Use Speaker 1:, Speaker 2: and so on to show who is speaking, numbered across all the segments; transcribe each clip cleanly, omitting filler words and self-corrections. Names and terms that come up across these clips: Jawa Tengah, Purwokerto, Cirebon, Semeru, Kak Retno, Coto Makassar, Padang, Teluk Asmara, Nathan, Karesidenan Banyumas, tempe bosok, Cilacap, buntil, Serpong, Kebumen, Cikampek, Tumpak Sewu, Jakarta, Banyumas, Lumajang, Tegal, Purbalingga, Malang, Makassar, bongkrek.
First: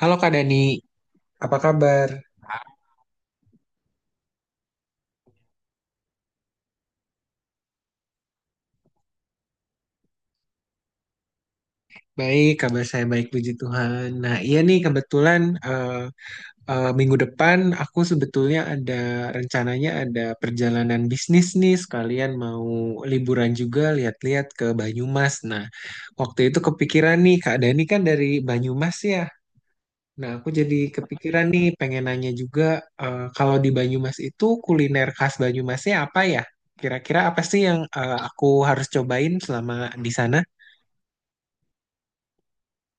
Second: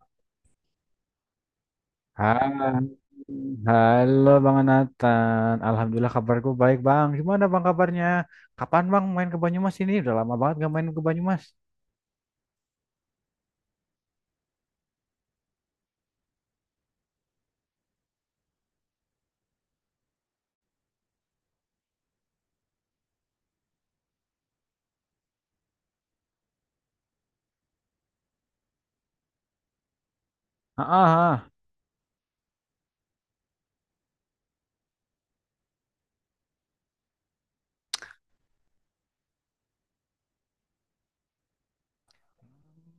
Speaker 1: Halo Kak Dani, apa kabar?
Speaker 2: Hai, halo Bang Nathan. Alhamdulillah kabarku baik Bang. Gimana Bang kabarnya? Kapan Bang main ke Banyumas ini? Udah lama banget gak main ke Banyumas.
Speaker 1: Baik, kabar saya baik, puji Tuhan. Nah iya nih, kebetulan minggu depan aku sebetulnya ada rencananya ada perjalanan bisnis nih, sekalian mau liburan juga, lihat-lihat ke Banyumas. Nah, waktu itu kepikiran nih, Kak Dani kan dari Banyumas ya. Nah aku jadi
Speaker 2: Ah, ah,
Speaker 1: kepikiran
Speaker 2: ah.
Speaker 1: nih, pengen nanya juga, kalau di Banyumas itu kuliner khas Banyumasnya apa ya? Kira-kira apa sih yang aku harus cobain selama di sana?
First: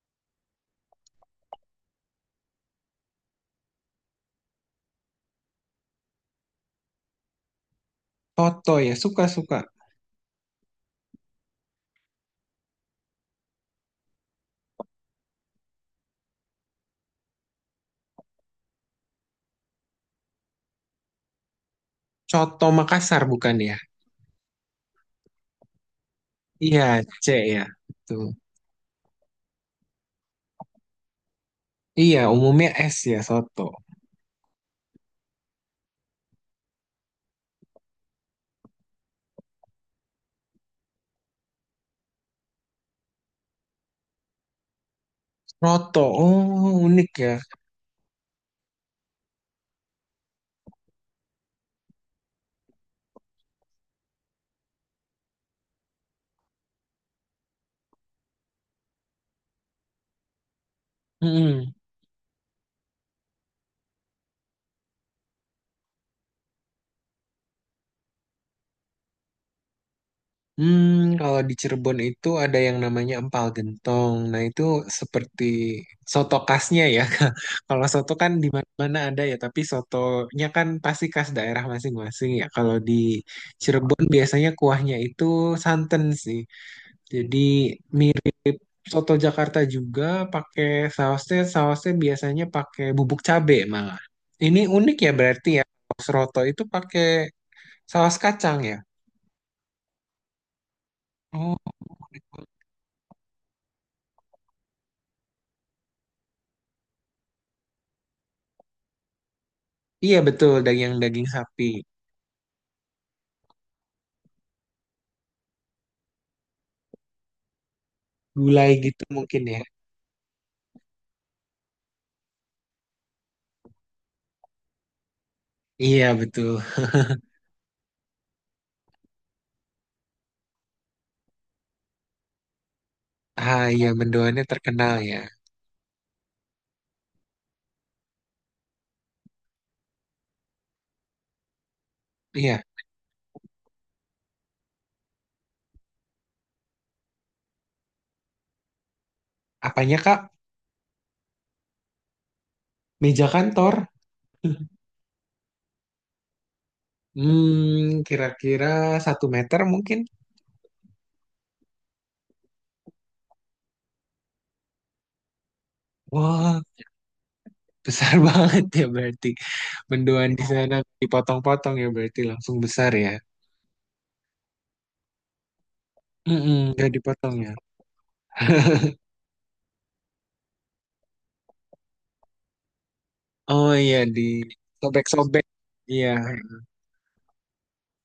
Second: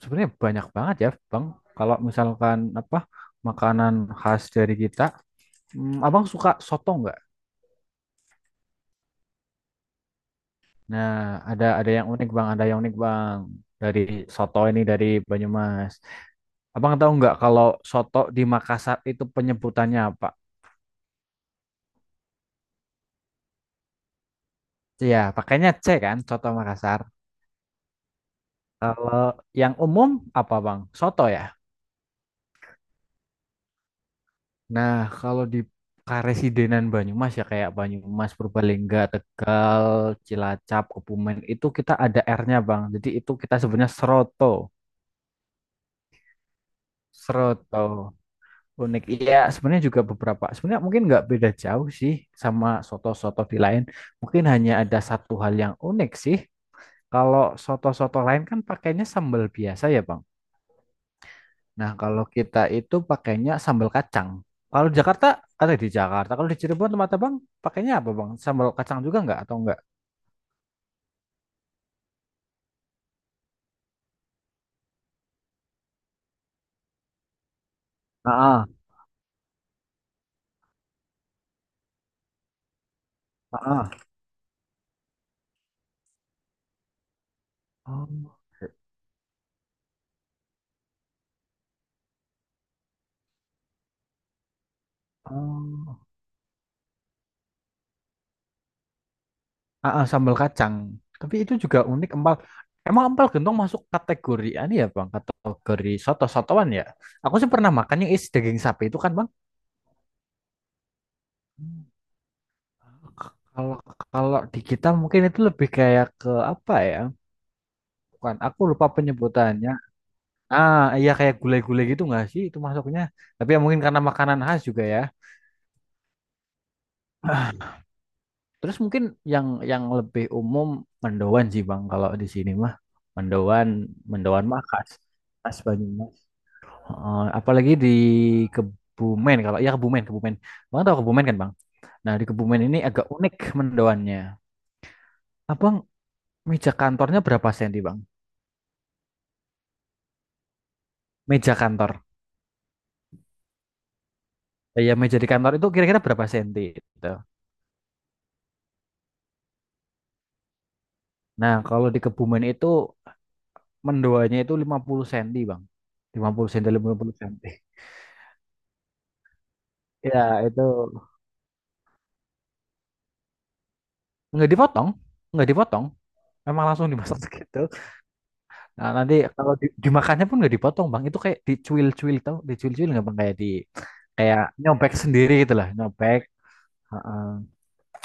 Speaker 2: Sebenarnya banyak banget ya Bang. Kalau misalkan apa makanan khas dari kita, Abang suka soto nggak?
Speaker 1: Coto ya, suka-suka.
Speaker 2: Nah, ada yang unik Bang, ada yang unik Bang dari soto ini dari Banyumas. Abang tahu nggak kalau soto di Makassar itu penyebutannya apa?
Speaker 1: Coto Makassar bukan ya?
Speaker 2: Iya, pakainya C kan, soto Makassar.
Speaker 1: Iya, C ya. Betul.
Speaker 2: Kalau yang umum apa Bang? Soto ya.
Speaker 1: Iya, umumnya S ya, soto.
Speaker 2: Nah, kalau di Karesidenan Banyumas ya kayak Banyumas, Purbalingga, Tegal, Cilacap, Kebumen itu kita ada R-nya Bang. Jadi itu kita sebenarnya seroto.
Speaker 1: Roto, oh unik ya.
Speaker 2: Seroto. Unik. Iya, sebenarnya juga beberapa. Sebenarnya mungkin nggak beda jauh sih sama soto-soto di lain. Mungkin hanya ada satu hal yang unik sih. Kalau soto-soto lain kan pakainya sambal biasa ya Bang.
Speaker 1: Mm-mm.
Speaker 2: Nah, kalau kita itu pakainya sambal kacang. Kalau di Jakarta, ada di Jakarta. Kalau di Cirebon tempat Abang pakainya apa, Bang? Sambal kacang juga nggak atau enggak?
Speaker 1: Hmm, kalau di Cirebon itu ada yang namanya empal gentong. Nah, itu seperti soto khasnya ya. Kalau soto kan di
Speaker 2: Heeh,
Speaker 1: mana-mana ada ya, tapi sotonya kan pasti khas daerah masing-masing ya. Kalau di
Speaker 2: heeh.
Speaker 1: Cirebon biasanya kuahnya itu santan sih. Jadi
Speaker 2: Oh,
Speaker 1: Soto Jakarta juga pakai sausnya, sausnya biasanya pakai bubuk cabe malah. Ini unik ya berarti ya.
Speaker 2: oh.
Speaker 1: Saus roto itu pakai saus kacang ya.
Speaker 2: Heeh, sambal kacang. Tapi itu
Speaker 1: Oh,
Speaker 2: juga unik
Speaker 1: unik
Speaker 2: empal.
Speaker 1: banget.
Speaker 2: Emang empal gentong masuk kategori ini ya, Bang? Kategori soto-sotoan ya? Aku sih pernah makan yang isi daging sapi itu kan, Bang?
Speaker 1: Iya betul, daging daging sapi.
Speaker 2: Hmm. Kalau kalau di kita mungkin itu lebih kayak ke apa ya? Bukan, aku
Speaker 1: Gulai
Speaker 2: lupa
Speaker 1: gitu mungkin ya.
Speaker 2: penyebutannya. Ah, iya kayak gulai-gulai gitu nggak sih itu masuknya? Tapi ya mungkin karena makanan khas juga ya.
Speaker 1: Iya betul.
Speaker 2: Terus mungkin yang lebih umum mendoan sih Bang kalau di sini mah.
Speaker 1: Ah
Speaker 2: Mendoan,
Speaker 1: iya, mendoannya
Speaker 2: mendoan mah khas.
Speaker 1: terkenal ya.
Speaker 2: Khas Banyumas. Heeh, apalagi di Kebumen kalau ya Kebumen, Kebumen. Bang tahu Kebumen kan, Bang? Nah, di Kebumen
Speaker 1: Iya,
Speaker 2: ini agak unik mendoannya. Abang meja kantornya berapa senti, Bang?
Speaker 1: apanya Kak?
Speaker 2: Meja kantor.
Speaker 1: Meja kantor.
Speaker 2: Ya, meja di kantor itu kira-kira berapa senti gitu.
Speaker 1: Hmm, kira-kira satu meter mungkin.
Speaker 2: Nah, kalau di Kebumen itu mendoanya itu 50 cm, Bang. 50
Speaker 1: Wah,
Speaker 2: cm, puluh cm.
Speaker 1: besar banget ya berarti.
Speaker 2: Ya,
Speaker 1: Mendoan di iya
Speaker 2: itu
Speaker 1: sana dipotong-potong ya berarti, langsung besar ya.
Speaker 2: nggak dipotong, nggak dipotong. Emang
Speaker 1: Mm-mm,
Speaker 2: langsung dimasak
Speaker 1: dipotong ya.
Speaker 2: gitu. Nah, nanti kalau dimakannya pun nggak dipotong, Bang. Itu kayak dicuil-cuil tau, dicuil-cuil nggak Bang? Kayak di
Speaker 1: Oh iya, di
Speaker 2: kayak nyobek sendiri
Speaker 1: sobek-sobek.
Speaker 2: gitu lah,
Speaker 1: Iya,
Speaker 2: nyobek. Heeh.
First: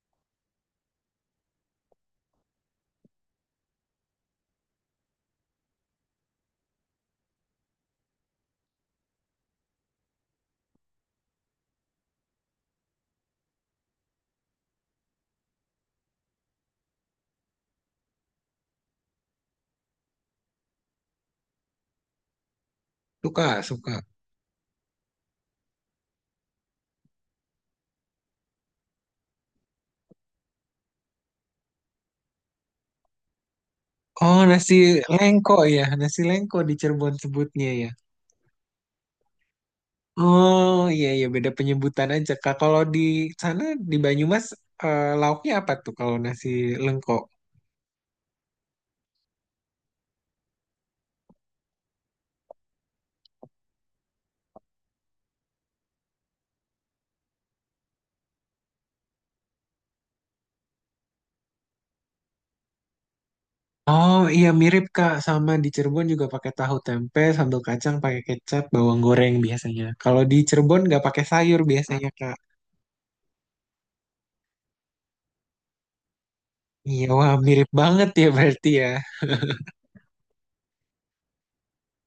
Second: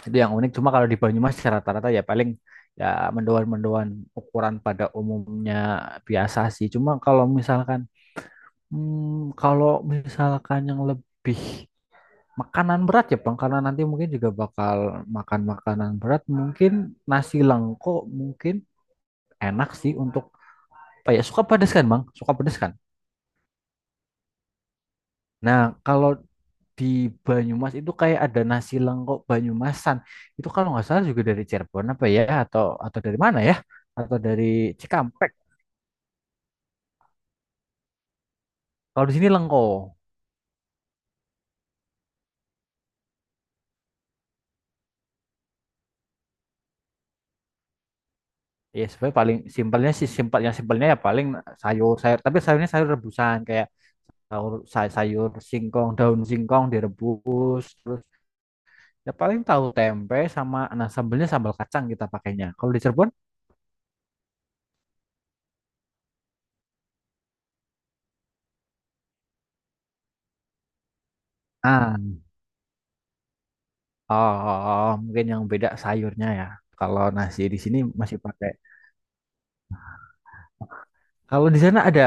Speaker 2: Itu yang unik. Cuma kalau di Banyumas ya rata-rata ya paling ya mendoan-mendoan ukuran pada umumnya biasa sih. Cuma kalau misalkan yang lebih makanan berat ya, Bang, karena nanti mungkin juga bakal makan makanan berat. Mungkin nasi lengko mungkin enak sih untuk apa ya? Suka pedes kan, Bang? Suka pedes kan?
Speaker 1: suka, suka.
Speaker 2: Nah, kalau di Banyumas itu kayak ada nasi lengko Banyumasan. Itu kalau nggak salah juga dari Cirebon apa ya? Atau dari mana ya? Atau dari
Speaker 1: Oh, nasi
Speaker 2: Cikampek.
Speaker 1: lengko ya. Nasi lengko di Cirebon sebutnya ya.
Speaker 2: Kalau di sini lengko.
Speaker 1: Oh iya iya, beda penyebutan aja Kak. Kalau di sana di Banyumas, lauknya apa tuh kalau nasi lengko?
Speaker 2: Ya, sebenarnya paling simpelnya sih simpelnya simpelnya ya paling sayur sayur. Tapi sayurnya sayur rebusan kayak sayur sayur singkong daun singkong direbus terus ya paling tahu tempe sama nah sambelnya sambal kacang kita pakainya. Kalau di Cirebon,
Speaker 1: Oh iya mirip Kak, sama di Cirebon juga pakai tahu tempe, sambal kacang, pakai kecap, bawang goreng biasanya. Kalau di Cirebon nggak pakai sayur
Speaker 2: ah,
Speaker 1: biasanya Kak.
Speaker 2: oh, oh, oh, mungkin yang beda sayurnya ya. Kalau
Speaker 1: Iya wah
Speaker 2: nasi di
Speaker 1: mirip
Speaker 2: sini
Speaker 1: banget
Speaker 2: masih
Speaker 1: ya
Speaker 2: pakai.
Speaker 1: berarti ya.
Speaker 2: Kalau di sana ada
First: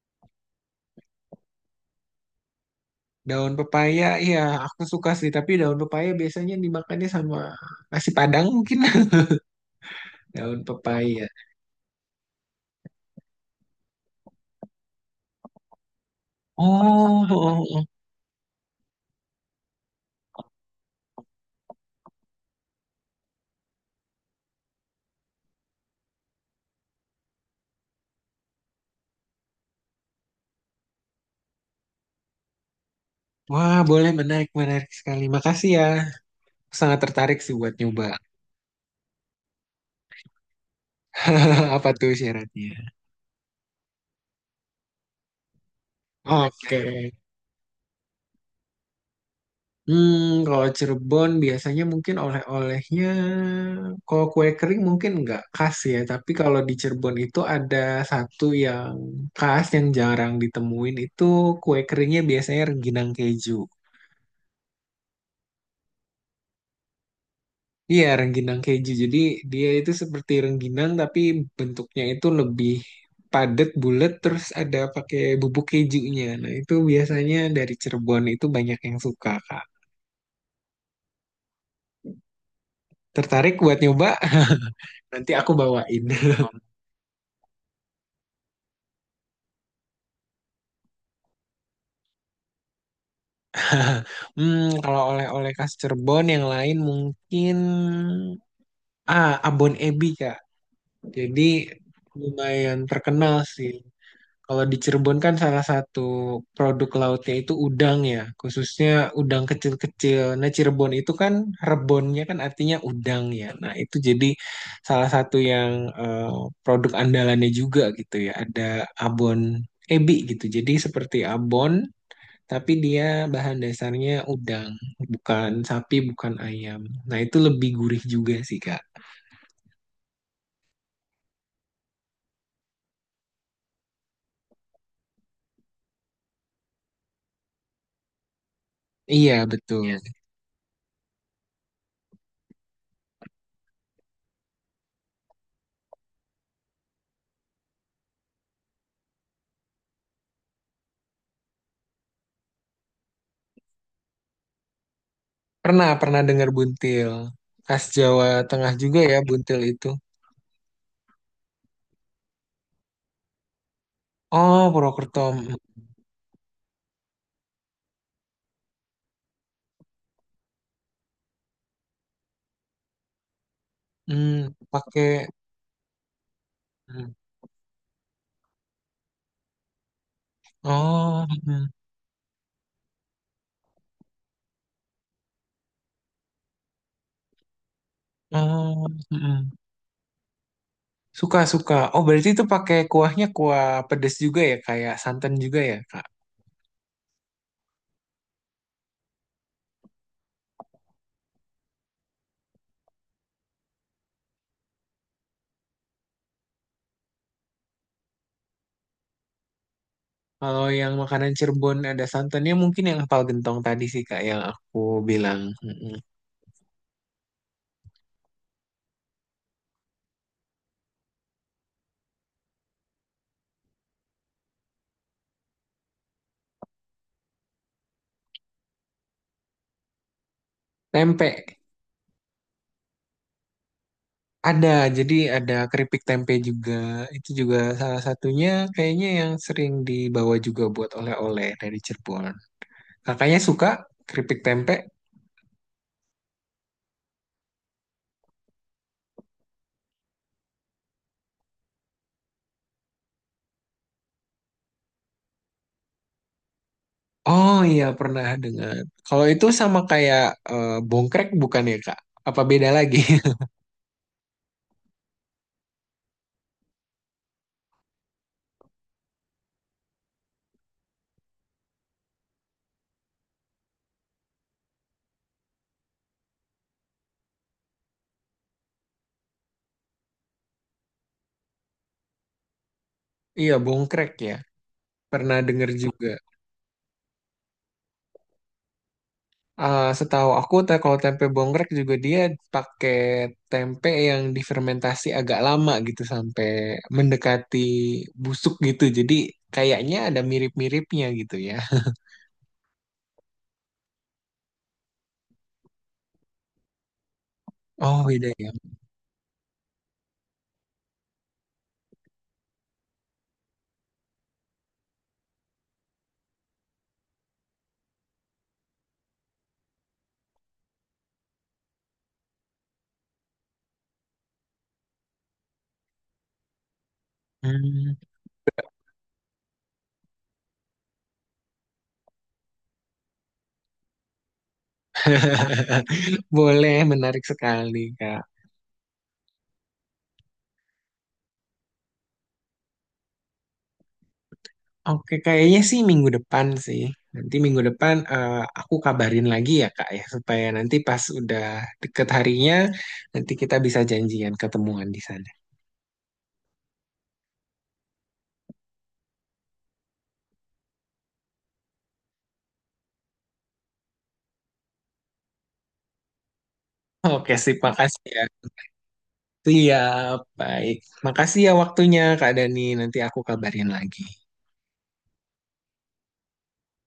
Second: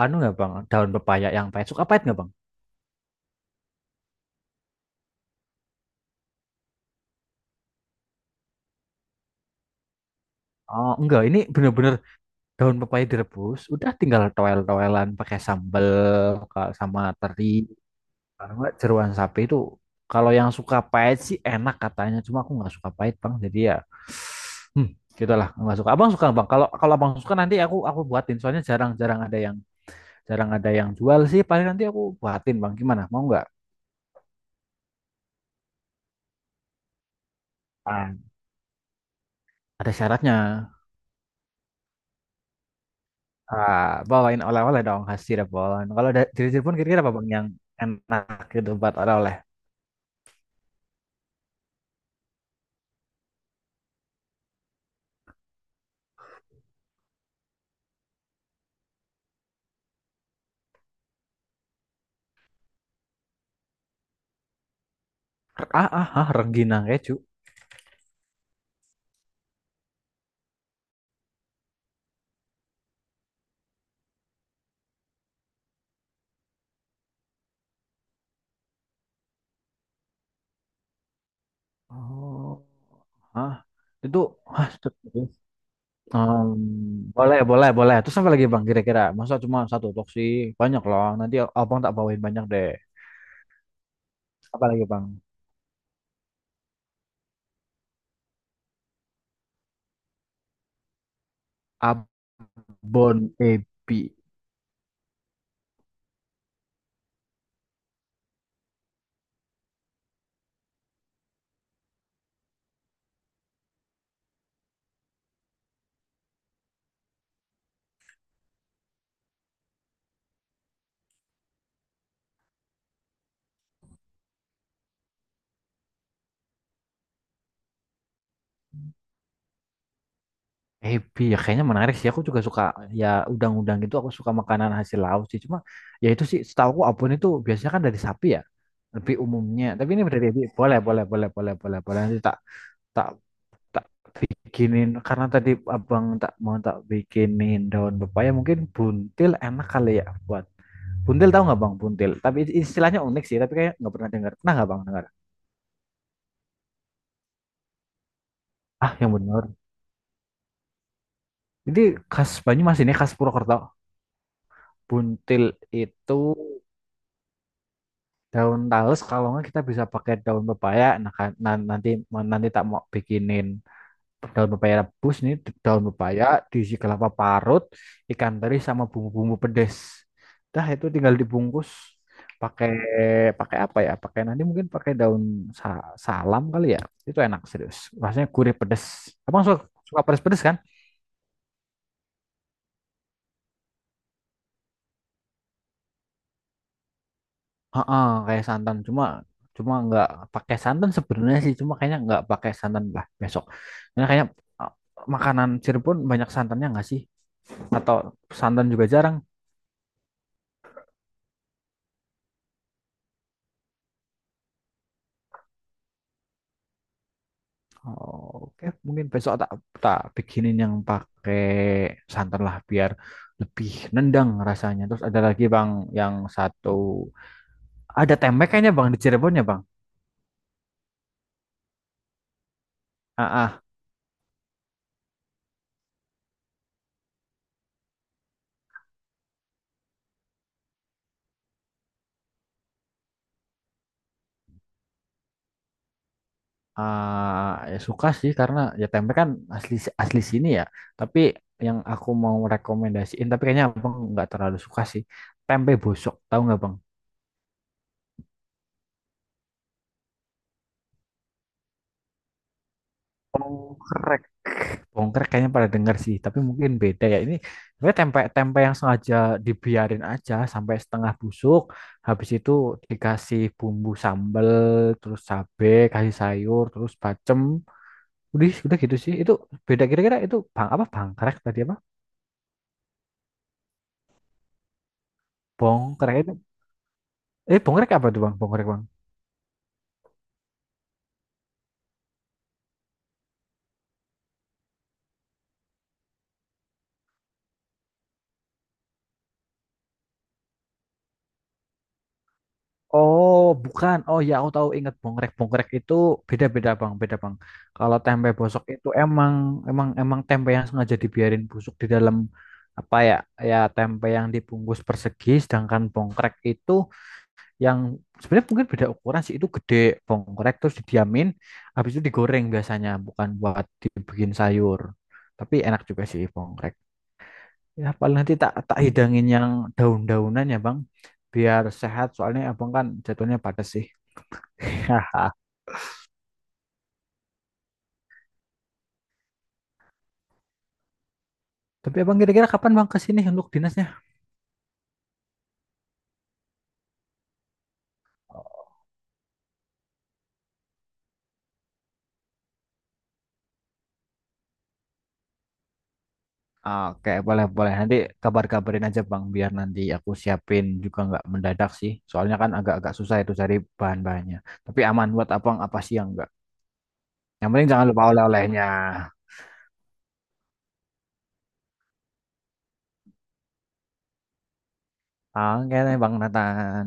Speaker 2: anu nggak Bang, daun pepaya yang pahit. Suka pahit nggak Bang?
Speaker 1: Daun pepaya iya, aku suka sih, tapi daun pepaya biasanya dimakannya sama nasi Padang mungkin. Daun
Speaker 2: Oh, enggak,
Speaker 1: pepaya.
Speaker 2: ini bener-bener daun pepaya direbus, udah tinggal toel-toelan pakai sambel sama
Speaker 1: Oh,
Speaker 2: teri.
Speaker 1: oh, oh.
Speaker 2: Karena nggak jeroan sapi itu kalau yang suka pahit sih enak katanya. Cuma aku nggak suka pahit bang. Jadi ya, hmm, gitu nggak suka. Abang suka bang. Kalau kalau abang suka nanti aku buatin. Soalnya jarang ada yang jual sih. Paling nanti aku buatin bang. Gimana? Mau nggak?
Speaker 1: Wah boleh, menarik menarik sekali. Makasih ya. Sangat tertarik sih buat nyoba.
Speaker 2: Ah, ada syaratnya.
Speaker 1: Apa tuh syaratnya?
Speaker 2: Ah, bawain oleh-oleh dong khas Cirebon. Kalau ada dari Cirebon
Speaker 1: Oke.
Speaker 2: kira-kira apa bang yang enak gitu buat oleh-oleh?
Speaker 1: Hmm, kalau Cirebon biasanya mungkin oleh-olehnya, kalau kue kering mungkin nggak khas ya, tapi kalau di Cirebon itu ada satu yang khas yang jarang ditemuin, itu kue keringnya biasanya rengginang keju.
Speaker 2: Ah, ah, ah, rengginang keju.
Speaker 1: Iya, rengginang keju. Jadi dia itu seperti rengginang tapi bentuknya itu lebih padat, bulat, terus ada pakai bubuk kejunya. Nah, itu biasanya dari Cirebon itu banyak yang suka, Kak.
Speaker 2: Oh, ah,
Speaker 1: Tertarik buat nyoba?
Speaker 2: itu khas.
Speaker 1: Nanti aku bawain.
Speaker 2: Em, Boleh, boleh, boleh. Terus apa lagi Bang kira-kira? Masa cuma satu box sih? Banyak loh. Nanti Abang tak bawain banyak deh.
Speaker 1: Hmm,
Speaker 2: Apa lagi
Speaker 1: kalau
Speaker 2: Bang?
Speaker 1: oleh-oleh khas Cirebon yang lain mungkin ah, abon ebi Kak. Jadi lumayan
Speaker 2: Abon
Speaker 1: terkenal sih.
Speaker 2: Ebi.
Speaker 1: Kalau di Cirebon kan salah satu produk lautnya itu udang ya, khususnya udang kecil-kecil. Nah, Cirebon itu kan rebonnya kan artinya udang ya. Nah, itu jadi salah satu yang eh, produk andalannya juga gitu ya. Ada abon ebi gitu. Jadi seperti abon tapi dia bahan dasarnya udang, bukan sapi, bukan ayam. Nah, itu lebih gurih juga sih, Kak.
Speaker 2: Ebi ya kayaknya menarik sih. Aku juga suka ya udang-udang gitu. Aku suka makanan hasil laut sih. Cuma ya itu sih setahu aku abon itu biasanya kan dari sapi ya. Lebih
Speaker 1: Iya,
Speaker 2: umumnya.
Speaker 1: betul.
Speaker 2: Tapi
Speaker 1: Iya.
Speaker 2: ini dari ebi. Boleh, boleh, boleh, boleh, boleh, boleh. Nanti tak tak tak bikinin karena tadi Abang tak mau tak bikinin daun pepaya mungkin buntil enak kali ya buat buntil tahu nggak bang? Buntil. Tapi istilahnya unik sih. Tapi kayak nggak pernah dengar. Pernah nggak bang dengar?
Speaker 1: Pernah, pernah dengar buntil. Khas Jawa Tengah
Speaker 2: Ah
Speaker 1: juga
Speaker 2: yang
Speaker 1: ya,
Speaker 2: benar.
Speaker 1: buntil itu.
Speaker 2: Jadi khas Banyumas ini khas Purwokerto.
Speaker 1: Oh, Purwokerto.
Speaker 2: Buntil
Speaker 1: Mm,
Speaker 2: itu daun talus. Kalau nggak kita bisa pakai daun pepaya. Nah, kan- nan- nanti nanti tak mau bikinin
Speaker 1: mm,
Speaker 2: daun pepaya rebus
Speaker 1: pakai.
Speaker 2: ini daun pepaya diisi kelapa
Speaker 1: Mm.
Speaker 2: parut ikan teri sama bumbu-bumbu pedes dah itu tinggal
Speaker 1: Oh, mm,
Speaker 2: dibungkus pakai pakai apa ya pakai nanti mungkin pakai daun salam kali ya itu enak serius rasanya gurih pedes
Speaker 1: oh,
Speaker 2: abang
Speaker 1: mm.
Speaker 2: suka suka pedes pedes kan.
Speaker 1: Suka, suka. Oh, berarti itu pakai kuahnya kuah pedas juga ya, kayak santan juga ya, Kak.
Speaker 2: Heeh, kayak santan cuma cuma nggak pakai santan sebenarnya sih cuma kayaknya nggak pakai santan lah besok karena kayaknya uh, makanan Cirebon banyak santannya nggak sih atau santan juga jarang.
Speaker 1: Kalau yang makanan Cirebon ada santannya mungkin yang empal gentong tadi sih, Kak, yang aku bilang.
Speaker 2: Oh, oke, mungkin besok tak tak bikinin yang pakai santan lah biar lebih nendang rasanya. Terus ada lagi Bang yang satu ada tempe kayaknya Bang di Cirebon ya Bang.
Speaker 1: Tempe
Speaker 2: Ah, ah,
Speaker 1: ada, jadi ada keripik tempe juga. Itu juga salah satunya kayaknya yang sering dibawa juga buat oleh-oleh dari Cirebon. Kakaknya suka keripik tempe?
Speaker 2: ah, ya suka sih karena ya tempe kan asli asli sini ya. Tapi yang aku mau rekomendasiin tapi kayaknya Bang nggak terlalu suka sih. Tempe bosok, tahu nggak Bang?
Speaker 1: Oh iya pernah dengar. Kalau itu sama kayak bongkrek bukan ya Kak? Apa beda lagi?
Speaker 2: Oh, bongkar kayaknya pada dengar sih, tapi mungkin beda ya. Ini sebenarnya tempe tempe yang sengaja dibiarin aja sampai setengah busuk, habis itu dikasih bumbu sambal, terus cabe, kasih sayur, terus bacem. Udah gitu sih. Itu beda kira-kira itu bang apa bangkrek tadi apa?
Speaker 1: Iya bongkrek ya. Pernah dengar juga.
Speaker 2: Bongkrek itu. Eh, bongkrek apa tuh bang? Bongkrek bang.
Speaker 1: Ah, setahu aku teh kalau tempe bongkrek juga dia pakai tempe yang difermentasi agak lama gitu sampai mendekati busuk gitu. Jadi kayaknya ada mirip-miripnya gitu ya.
Speaker 2: Oh, bukan. Oh ya, aku tahu ingat bongrek bongrek itu beda-beda, Bang. Beda, Bang. Kalau
Speaker 1: Oh, beda
Speaker 2: tempe
Speaker 1: ya.
Speaker 2: bosok itu emang emang emang tempe yang sengaja dibiarin busuk di dalam apa ya? Ya tempe yang dibungkus persegi, sedangkan bongkrek itu yang sebenarnya mungkin beda ukuran sih. Itu gede bongkrek terus didiamin, habis itu digoreng biasanya, bukan buat dibikin sayur. Tapi enak juga sih bongkrek. Ya
Speaker 1: Hmm,
Speaker 2: paling nanti tak tak hidangin yang daun-daunan ya, Bang. Biar sehat, soalnya abang kan jatuhnya padat sih. Haha.
Speaker 1: boleh, menarik sekali, Kak.
Speaker 2: Tapi abang kira-kira kapan bang ke sini untuk dinasnya?
Speaker 1: Oke, kayaknya sih minggu depan sih. Nanti minggu depan aku kabarin lagi ya, Kak, ya supaya nanti pas udah deket harinya nanti kita bisa janjian ketemuan di sana.
Speaker 2: Oke, boleh boleh. Nanti kabar-kabarin aja bang, biar nanti aku siapin juga nggak mendadak sih. Soalnya kan agak-agak susah itu cari bahan-bahannya. Tapi aman buat abang apa sih yang enggak.
Speaker 1: Oke,
Speaker 2: Yang
Speaker 1: sip,
Speaker 2: penting jangan lupa
Speaker 1: makasih ya.
Speaker 2: oleh-olehnya.
Speaker 1: Siap, baik. Makasih ya waktunya, Kak Dani. Nanti aku kabarin lagi.
Speaker 2: Oke, deh, bang Nathan.